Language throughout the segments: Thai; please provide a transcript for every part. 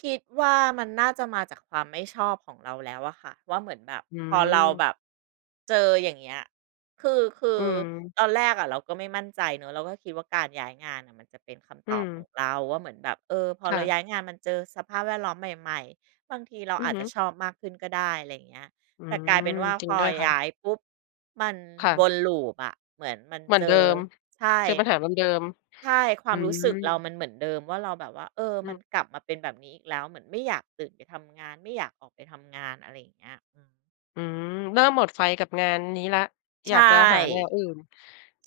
คิดว่า มันน่าจะมาจากความไม่ชอบของเราแล้วอะค่ะ ว่า เหมือนแบบอืพอเราแม บบ เจอ อย่างเงี้ย คือ คือือม ตอนแรกอะเราก็ไม่มั่นใจเนาะ เราก็คิดว่า การย้ายงานน่ะมันจะเป็นคอำืตอบขอม งเราว่า เหมือนแบบ เออ พอคเร่าะ ย้ายงานมาเจอสภาพแวดล้อมใหม่ ๆ บางทีเราอืออาจฮึ จะชอบมากขึ้นก็ได้ อะไรอย่างเงี้ย อืแต่กลายม เป็นว่า จรพิงอด้วยค่ยะ ้ายปุ๊บ มันค่วะ น loop อะ เหมือนมันเหมือเนจเดิอ ม ใช่ เจอปัญหาเดิม ใช่ คๆ วอืามรู้สึกเราม มันเหมือนเดิมว่า เราแบบว่า เออ อมัือ นกลับมาเป็นแบบนี้อีกแล้ว เหมือนไม่อยากตื่นไปทำงาน ไม่อยากออกไปทำงาน อะไรอย่างเงี้ย อืม อืม เริ่มหมดไฟกับงานนี้แล้ว ใชอยา่ กจะหาแนวอื่น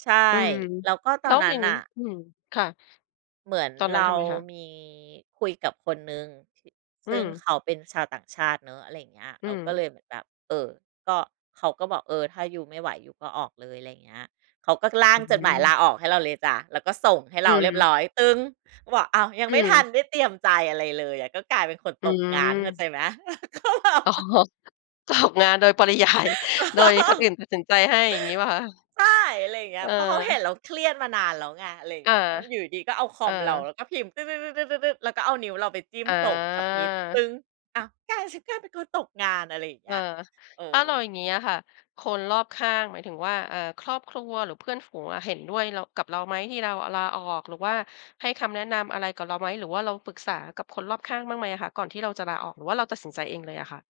ใช่ อืม แล้วก็ตแอล้นวนั้อย่นางงนี้ ่ะ อืม ค่ะ เหมือนตอนนั้เรนทาำไงคะ? มีคุยกับคนหนึ่ง ถิ อืซึ่งม เขาเป็นชาวต่างชาติเนาะ อะไรอย่างเงี้ย อืเราก็เลม ยเหมือนแบบ เอ่อ ก็ เขาก็บอก เออ ถ้ายูไม่ไหว ยูก็ออกเลย ไรเงี้ย เขาก็ร่าองื้อฮจดหมายืลอ าออกให้เราเลยจ้ะ แล้วก็ส่งให้อเรืาเรียบรม ้อย ก็บอก "อ้าว" ยังอืไม่ทันม ได้เตรียมใจอะไรเลยอะ ก็กลายเป็นคนอืตกงาน เข้าม ใจไหม ก็แบบ อ๋อ ตกงานโดย ปริยาย โดยคนอื่นตัดสินใจให้ อย่างงี้เปล่าคะ? ใช่ อะไรอย่างเงี้เย ออ เพราะเขาเห็นเราเครียดมานานแล้วไง อะไรอเงา ี้ย เออ อยู่ดี ๆ ก็เอาคเออมเราแลอ ้วก็พิมพ์ แล้วก็เอานิ้วเราไปจิ้มอส่ง submit า อ้าว กลายเป็นฉันกลายเป็นตัวตกงาน อะไรอย่างเงเีอ้อ ย เออ ถ้าเรา อย่างงี้อะค่ะ คนรอบข้าง หมายถึงว่า เอ่อ ครอบครัวหรือเพื่อนฝูงอะ เห็นด้วย เรา กับเราไหม? ที่เราอะลาออก หรือว่าให้คำแนะนำอะไรกับเราไหม? หรือว่าเราปรึกษากับคนรอบข้างบ้างไหมอะคะ? ก่อนที่เราจะลาออก หรือว่าเราตัดสินใจเองเลยอะค่ะ